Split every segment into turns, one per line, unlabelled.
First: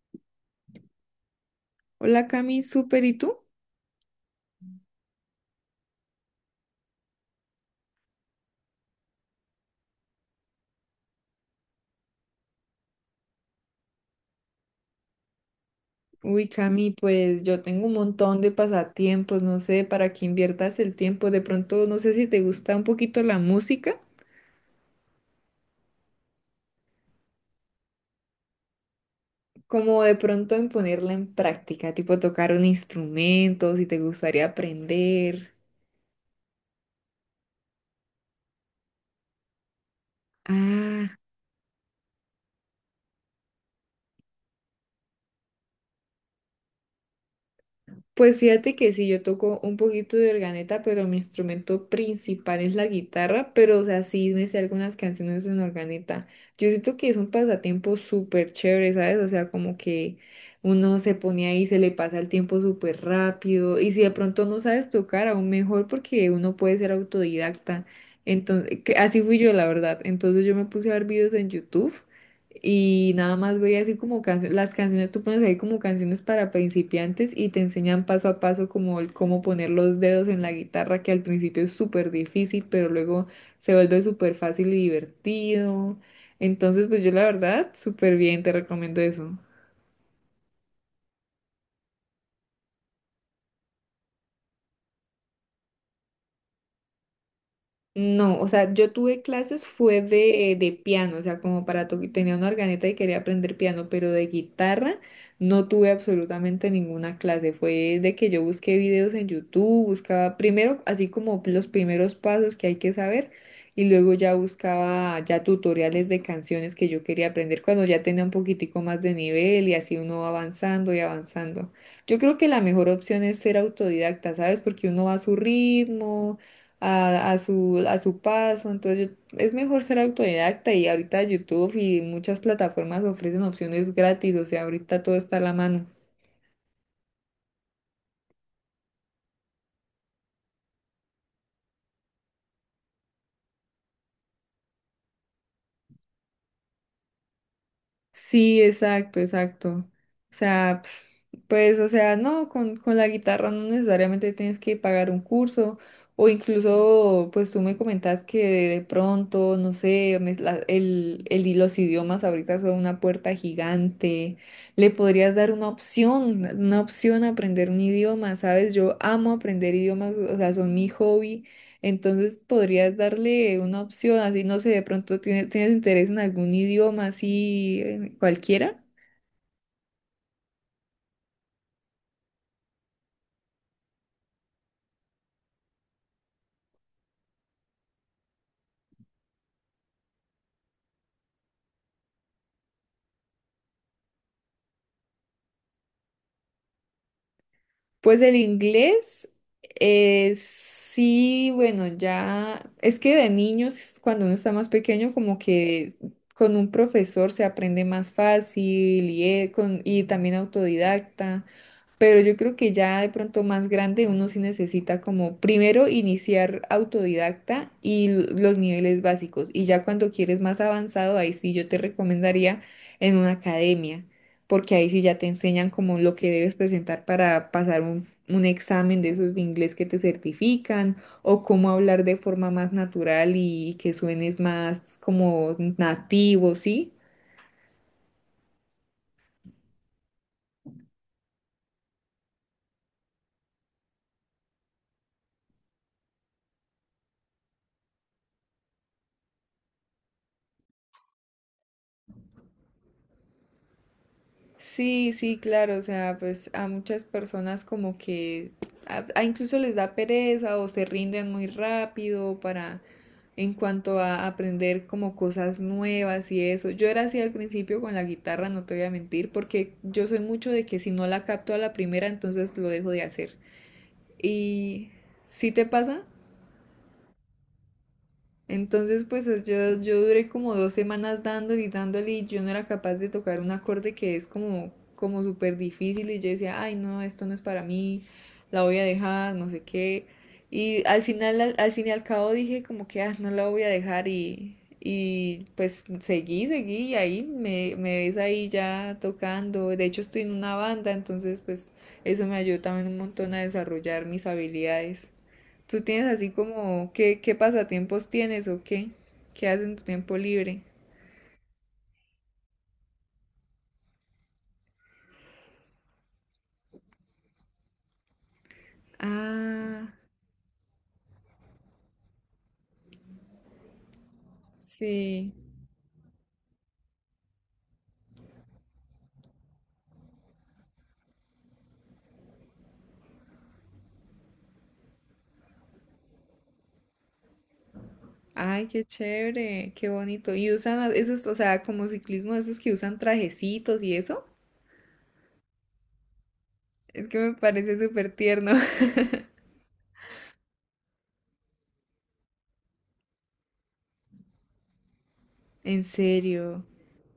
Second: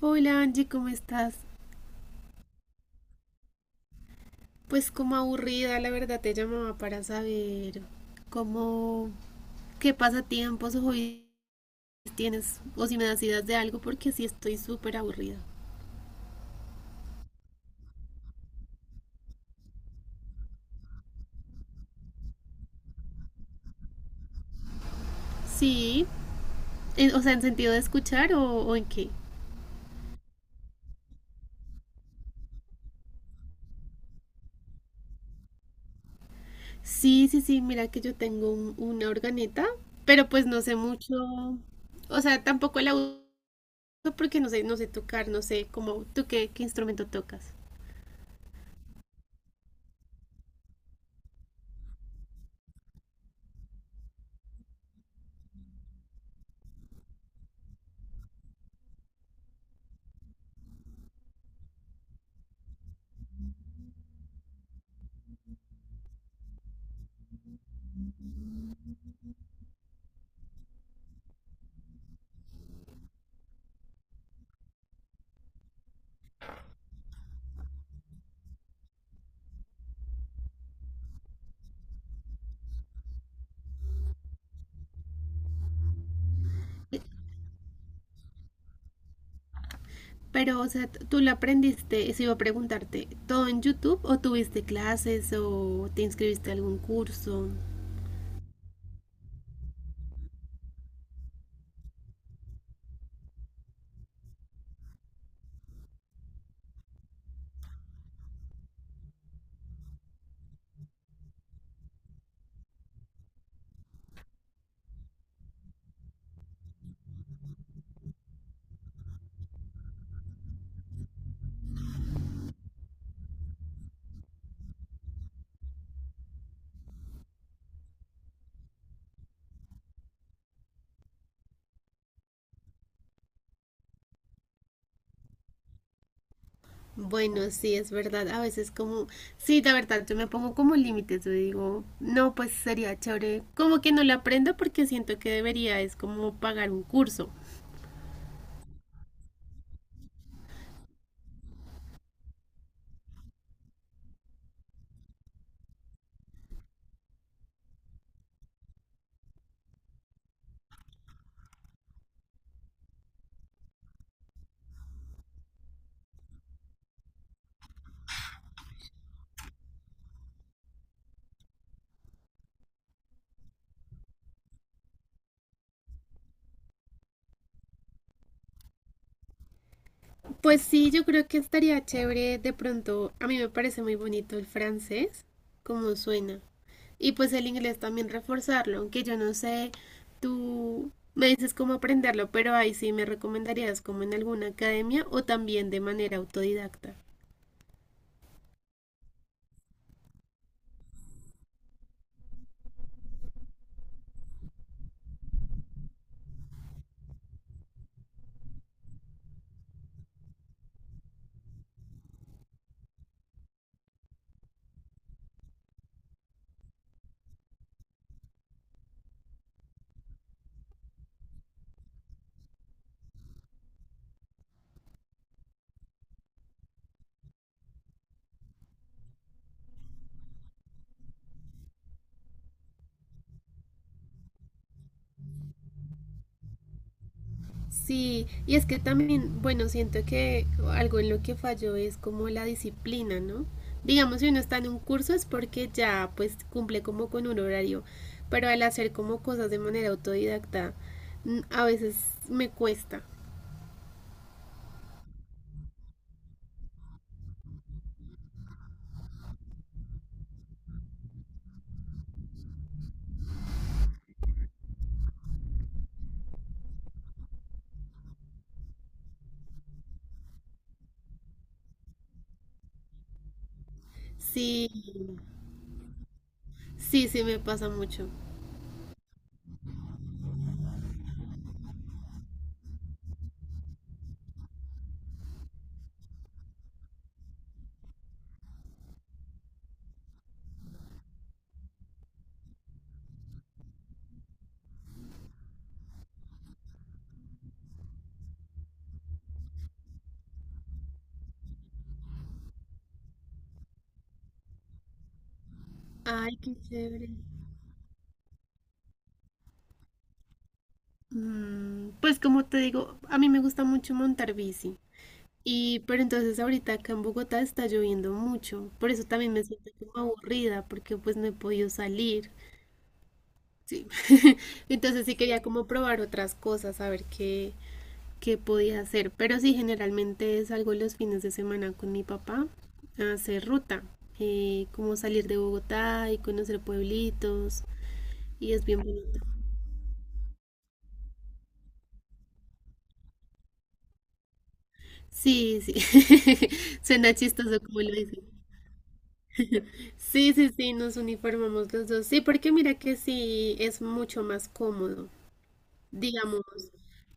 Hola Angie, ¿cómo estás?
Hola Cami, súper, ¿y tú?
Pues como aburrida, la verdad te llamaba para saber cómo, qué pasatiempos o hobbies tienes o si me das ideas de algo porque sí estoy súper aburrida.
Uy, Cami, pues yo tengo un montón de pasatiempos, no sé para qué inviertas el tiempo. De pronto, no sé si te gusta un poquito la música,
Sí, o sea, en sentido de escuchar o en qué.
como de pronto en ponerla en práctica, tipo tocar un instrumento, si te gustaría aprender.
Sí, sí, sí, mira que yo tengo una organeta, pero pues no sé mucho,
Ah.
o sea, tampoco la uso porque no sé, no sé tocar, no sé cómo, ¿tú qué instrumento tocas?
Pues fíjate que sí, yo toco un poquito de organeta, pero mi instrumento principal es la guitarra, pero o sea, sí me sé algunas canciones en organeta. Yo siento que es un pasatiempo súper chévere, ¿sabes? O sea, como que uno se pone ahí, se le pasa el tiempo súper rápido, y si de pronto no sabes tocar, aún mejor porque uno puede ser autodidacta. Entonces, así fui yo, la verdad. Entonces yo me puse a ver videos en YouTube y nada más veía así como canciones, las canciones tú pones ahí como canciones para principiantes y te enseñan paso a paso como el cómo poner los dedos en la guitarra, que al principio es súper difícil, pero luego se vuelve súper fácil y divertido. Entonces, pues yo la verdad, súper bien, te recomiendo eso.
Pero, o sea, tú lo aprendiste, eso iba a preguntarte, ¿todo en YouTube o tuviste clases o te inscribiste a algún curso?
No, o sea, yo tuve clases fue de piano, o sea, como para tocar, tenía una organeta y quería aprender piano, pero de guitarra no tuve absolutamente ninguna clase. Fue de que yo busqué videos en YouTube, buscaba primero así como los primeros pasos que hay que saber y luego ya buscaba ya tutoriales de canciones que yo quería aprender cuando ya tenía un poquitico más de nivel y así uno va avanzando y avanzando. Yo creo que la mejor opción es ser autodidacta, ¿sabes? Porque uno va a su ritmo a su paso. Entonces es mejor ser autodidacta y ahorita YouTube y muchas plataformas ofrecen opciones gratis, o sea, ahorita todo está a la mano.
Bueno, sí, es verdad, a veces como, sí, la verdad, yo me pongo como límites, yo digo, no, pues sería chévere, como que no lo aprendo porque siento que debería, es como pagar un curso.
Sí, exacto, exacto. O sea, pues, o sea, no, con la guitarra no necesariamente tienes que pagar un curso o incluso, pues tú me comentas que de pronto, no sé, los idiomas ahorita son una puerta gigante. Le podrías dar una opción a aprender un idioma, ¿sabes? Yo amo aprender idiomas, o sea, son mi hobby. Entonces podrías darle una opción, así no sé, de pronto tienes interés en algún idioma así cualquiera.
Pues sí, yo creo que estaría chévere de pronto, a mí me parece muy bonito el francés, como suena. Y pues el inglés también reforzarlo, aunque yo no sé, tú me dices cómo aprenderlo, pero ahí sí me recomendarías como en alguna academia o también de manera autodidacta.
Pues el inglés, sí, bueno, ya es que de niños, es cuando uno está más pequeño, como que con un profesor se aprende más fácil y también autodidacta. Pero yo creo que ya de pronto más grande uno sí necesita como primero iniciar autodidacta y los niveles básicos. Y ya cuando quieres más avanzado, ahí sí yo te recomendaría en una academia, porque ahí sí ya te enseñan como lo que debes presentar para pasar un examen de esos de inglés que te certifican o cómo hablar de forma más natural y que suenes más como nativo, ¿sí?
Sí, y es que también, bueno, siento que algo en lo que falló es como la disciplina, ¿no? Digamos, si uno está en un curso es porque ya pues cumple como con un horario, pero al hacer como cosas de manera autodidacta, a veces me cuesta.
Sí, sí, claro, o sea, pues a muchas personas como que a incluso les da pereza o se rinden muy rápido para en cuanto a aprender como cosas nuevas y eso. Yo era así al principio con la guitarra, no te voy a mentir, porque yo soy mucho de que si no la capto a la primera, entonces lo dejo de hacer.
Sí,
¿Y si te pasa?
sí, sí me pasa mucho.
Entonces, pues yo duré como 2 semanas dándole y dándole y yo no era capaz de tocar un acorde que es como súper difícil y yo decía, ay no, esto no es para mí, la voy a dejar, no sé qué. Y al final, al fin y al cabo dije como que, ah, no la voy a dejar y pues seguí, seguí y ahí me ves ahí ya tocando. De hecho, estoy en una banda, entonces pues eso me ayudó también un montón a desarrollar mis habilidades. ¿Tú tienes así
Ay, qué
como
chévere.
qué pasatiempos tienes o qué? ¿Qué haces en tu tiempo libre?
Pues como te digo, a mí me gusta mucho montar bici. Y pero entonces ahorita acá en Bogotá está lloviendo mucho, por eso también me siento
Ah,
como aburrida porque pues no he podido salir. Sí. Entonces sí
sí.
quería como probar otras cosas, a ver qué podía hacer, pero sí generalmente salgo los fines de semana con mi papá a hacer ruta, como salir de Bogotá y conocer pueblitos y es
Ay,
bien
qué
bonito.
chévere, qué bonito. Y usan esos, o sea, como ciclismo, esos que usan trajecitos y eso.
Sí, sí.
Es
Suena
que me
chistoso
parece
como lo
súper
dices.
tierno.
Sí, sí, sí, nos uniformamos los dos. Sí, porque mira que sí es mucho más cómodo.
En
Digamos,
serio.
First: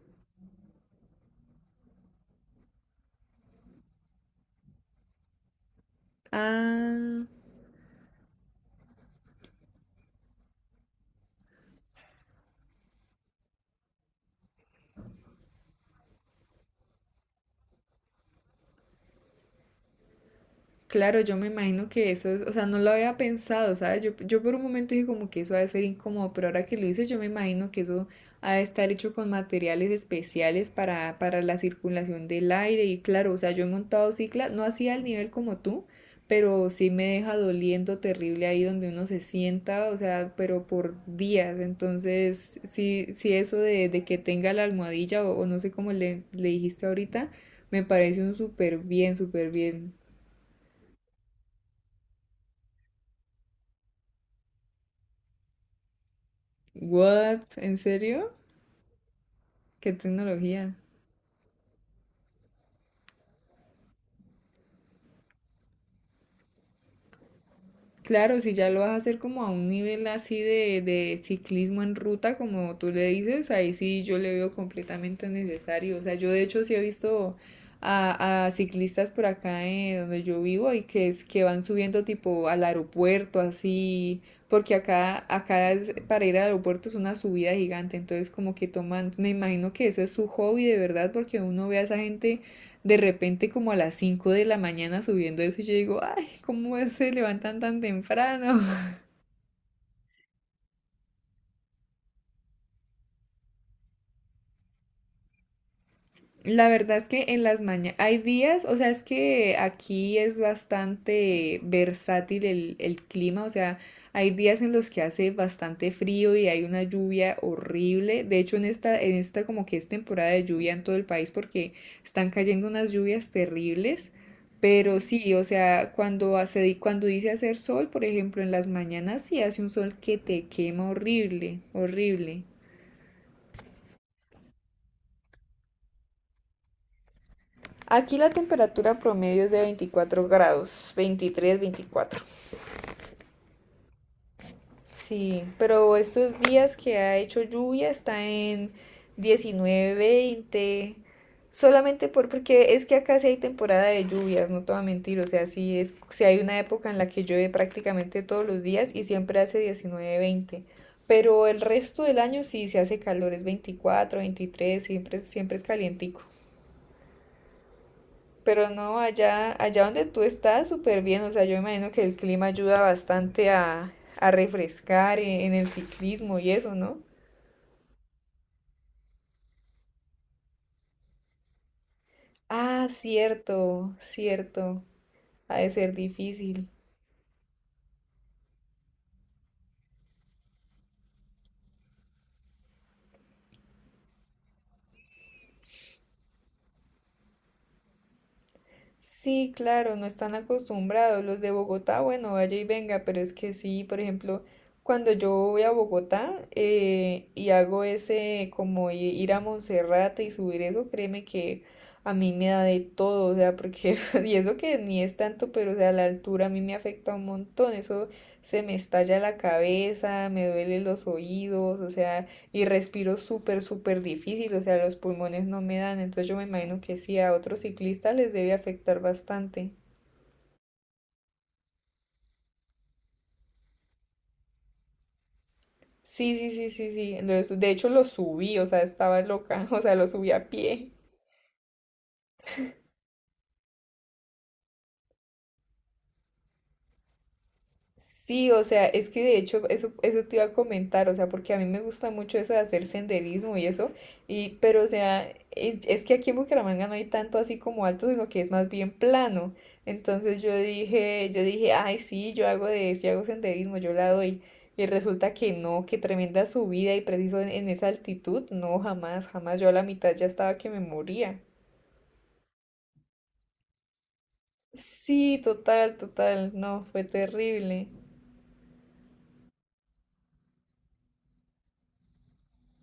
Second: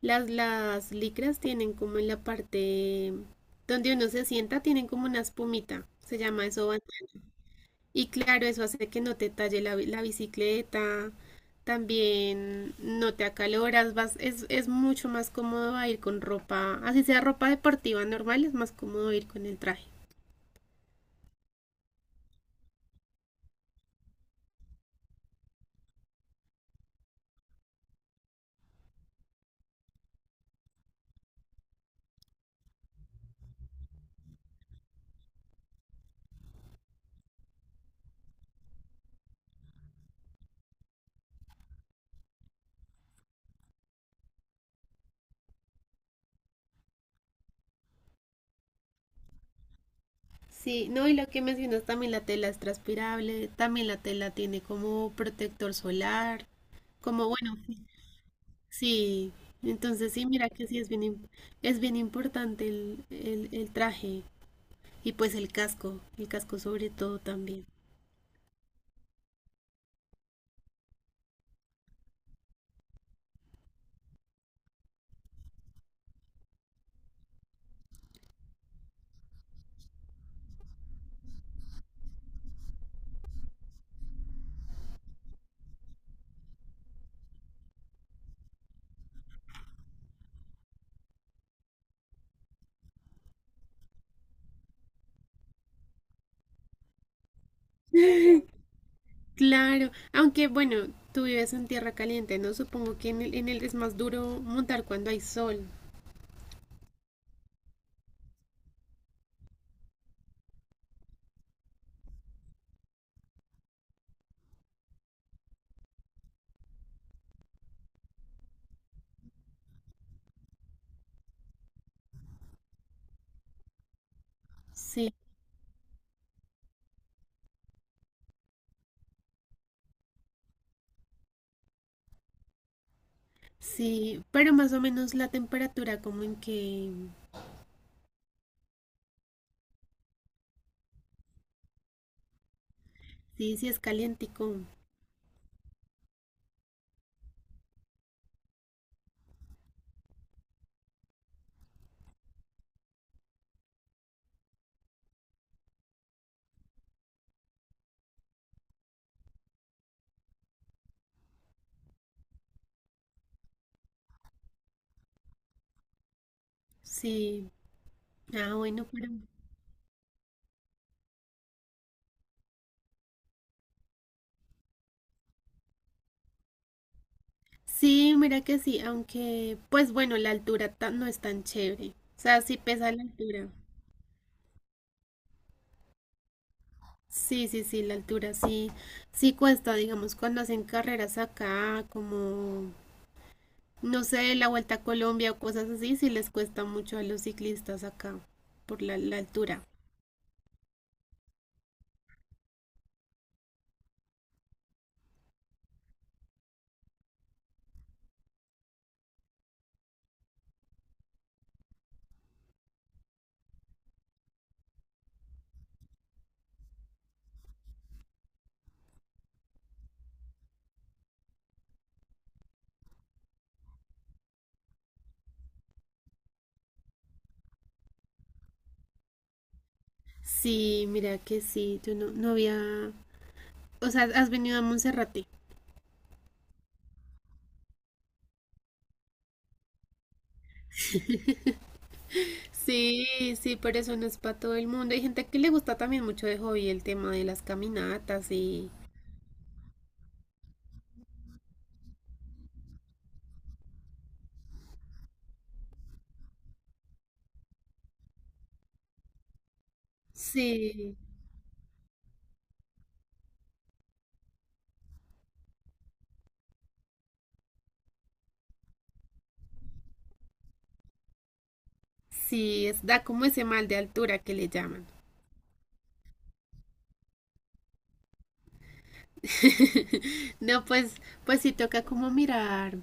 las licras tienen como en la parte donde uno se sienta, tienen como una espumita, se llama eso. Bandana.
Ah,
Y claro, eso hace que no te talle la bicicleta, también no te acaloras, vas, es mucho más cómodo a ir con ropa, así sea ropa deportiva normal, es más cómodo ir con el traje.
claro, yo me imagino que eso es, o sea, no lo había pensado, ¿sabes? Yo por un momento dije como que eso ha de ser incómodo, pero ahora que lo dices, yo me imagino que eso ha de estar hecho con materiales especiales para la circulación del aire y claro, o sea, yo he montado cicla, no así al nivel como tú, pero sí me deja doliendo terrible ahí donde uno se sienta, o sea, pero por días, entonces, sí, sí eso de que tenga la almohadilla o no sé cómo le dijiste ahorita, me parece un súper bien, súper bien.
Sí, no, y lo que mencionas también la tela es transpirable, también la tela tiene como protector solar, como bueno,
What? ¿En
sí,
serio?
sí.
¿Qué
Entonces sí, mira que
tecnología?
sí es es bien importante el traje y pues el casco sobre todo también.
Claro, si ya lo vas a hacer como a un nivel así de ciclismo en ruta, como tú le dices, ahí sí yo le veo completamente necesario. O sea, yo de hecho sí he visto a ciclistas por acá donde yo vivo y que es que van subiendo tipo al aeropuerto, así, porque acá para ir al aeropuerto es una subida gigante, entonces como que toman, me imagino que eso es su hobby de verdad, porque uno ve a esa gente de repente como a las 5 de la mañana subiendo eso y yo digo, ¿cómo se levantan tan temprano?
Claro, aunque bueno, tú vives en tierra caliente, ¿no? Supongo que en el es más duro montar cuando hay sol.
La verdad es que en las mañanas hay días, o sea, es que aquí es bastante versátil el clima, o sea, hay días en los que hace bastante frío y hay una lluvia horrible. De hecho, en esta como que es temporada de lluvia en todo el país porque están cayendo unas lluvias terribles. Pero
Sí,
sí, o sea, cuando dice hacer sol, por ejemplo, en las mañanas sí hace un sol que te quema horrible, horrible.
sí, pero más o menos la temperatura como en que,
Aquí la temperatura promedio es de 24 grados, 23, 24.
sí, sí es calientico,
Sí, pero estos días que ha hecho lluvia está en 19, 20. Solamente porque es que acá sí hay temporada de lluvias, no te voy a mentir. O sea, sí, es, sí hay una época en la que llueve prácticamente todos los días y siempre hace 19, 20. Pero el resto del año sí se hace calor, es 24, 23, siempre, siempre es calientico.
sí. Ah,
Pero
bueno,
no,
pero
allá, allá donde tú estás, súper bien. O sea, yo me imagino que el clima ayuda bastante a refrescar en el ciclismo y eso, ¿no?
sí, mira que sí, aunque, pues bueno, no es tan chévere. O sea, sí
Ah,
pesa la altura.
cierto, cierto. Ha de ser difícil.
Sí, sí, sí, la altura sí, sí cuesta, digamos, cuando hacen carreras acá, como, no sé, la Vuelta a Colombia o cosas así, sí les cuesta mucho a los ciclistas acá, por la
Sí,
altura.
claro, no están acostumbrados. Los de Bogotá, bueno, vaya y venga, pero es que sí, por ejemplo, cuando yo voy a Bogotá y hago ese como ir a Monserrate y subir eso, créeme que a mí me da de todo, o sea, porque, y eso que ni es tanto, pero o sea, la altura a mí me afecta un montón, eso se me estalla la cabeza, me duelen los oídos, o sea y respiro súper, súper difícil, o sea, los pulmones no me dan, entonces yo me imagino que sí, a otros ciclistas les debe afectar bastante.
Sí, mira que sí, yo no había, o sea, has venido a Monserrate.
Sí, sí, sí, sí, sí, lo de de hecho lo subí, o sea, estaba loca, o sea, lo subí a pie.
Sí, sí, pero eso no es para todo el mundo. Hay gente que le gusta también mucho de hobby el tema de las caminatas
Sí, o
y...
sea, es que de hecho eso te iba a comentar, o sea, porque a mí me gusta mucho eso de hacer senderismo y eso, pero o sea, es que aquí en Bucaramanga no hay tanto así como alto, sino que es más bien plano. Entonces
Sí,
yo dije, ay, sí, yo hago de eso, yo hago senderismo, yo la doy. Y resulta que no, que tremenda subida y preciso en esa altitud, no, jamás, jamás, yo a la mitad ya estaba que me moría.
sí, es, da como ese mal de altura que le llaman.
Sí, total, total, no, fue terrible.
No, pues, pues sí toca como mirar,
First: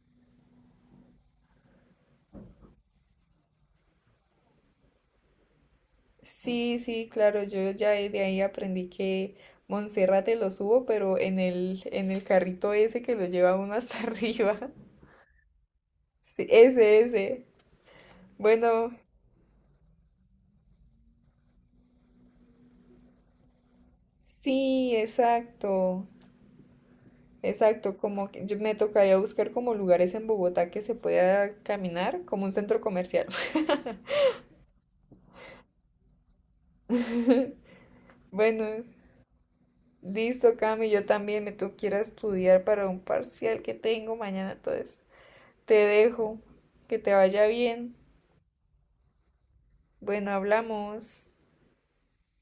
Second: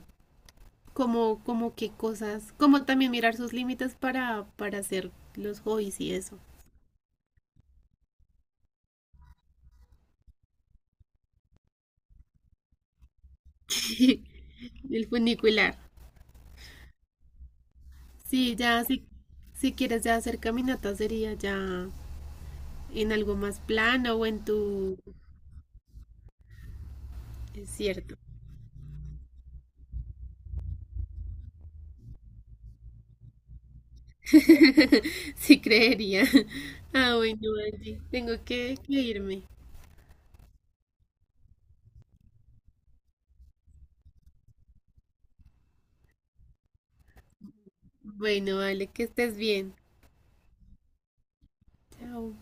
como, como qué cosas, como también mirar sus límites para hacer los hobbies y eso.
Sí, sí, claro, yo ya de ahí aprendí que Monserrate lo subo, pero en el carrito ese que lo lleva uno hasta arriba.
El funicular.
Sí, ese, ese.
Sí, ya,
Bueno,
si, si quieres ya hacer caminatas sería ya en algo más plano o en
sí,
tu...
exacto,
Es
exacto,
cierto.
como que yo me tocaría buscar como lugares en Bogotá que se pueda caminar, como un centro comercial.
Sí, creería. Ah, bueno, Angie, tengo que,
Bueno,
que irme.
listo, Cami, yo también me tengo que ir a estudiar para un parcial que tengo mañana, entonces te dejo, que te vaya bien.
Bueno, vale, que estés bien.
Bueno, hablamos.
Chao.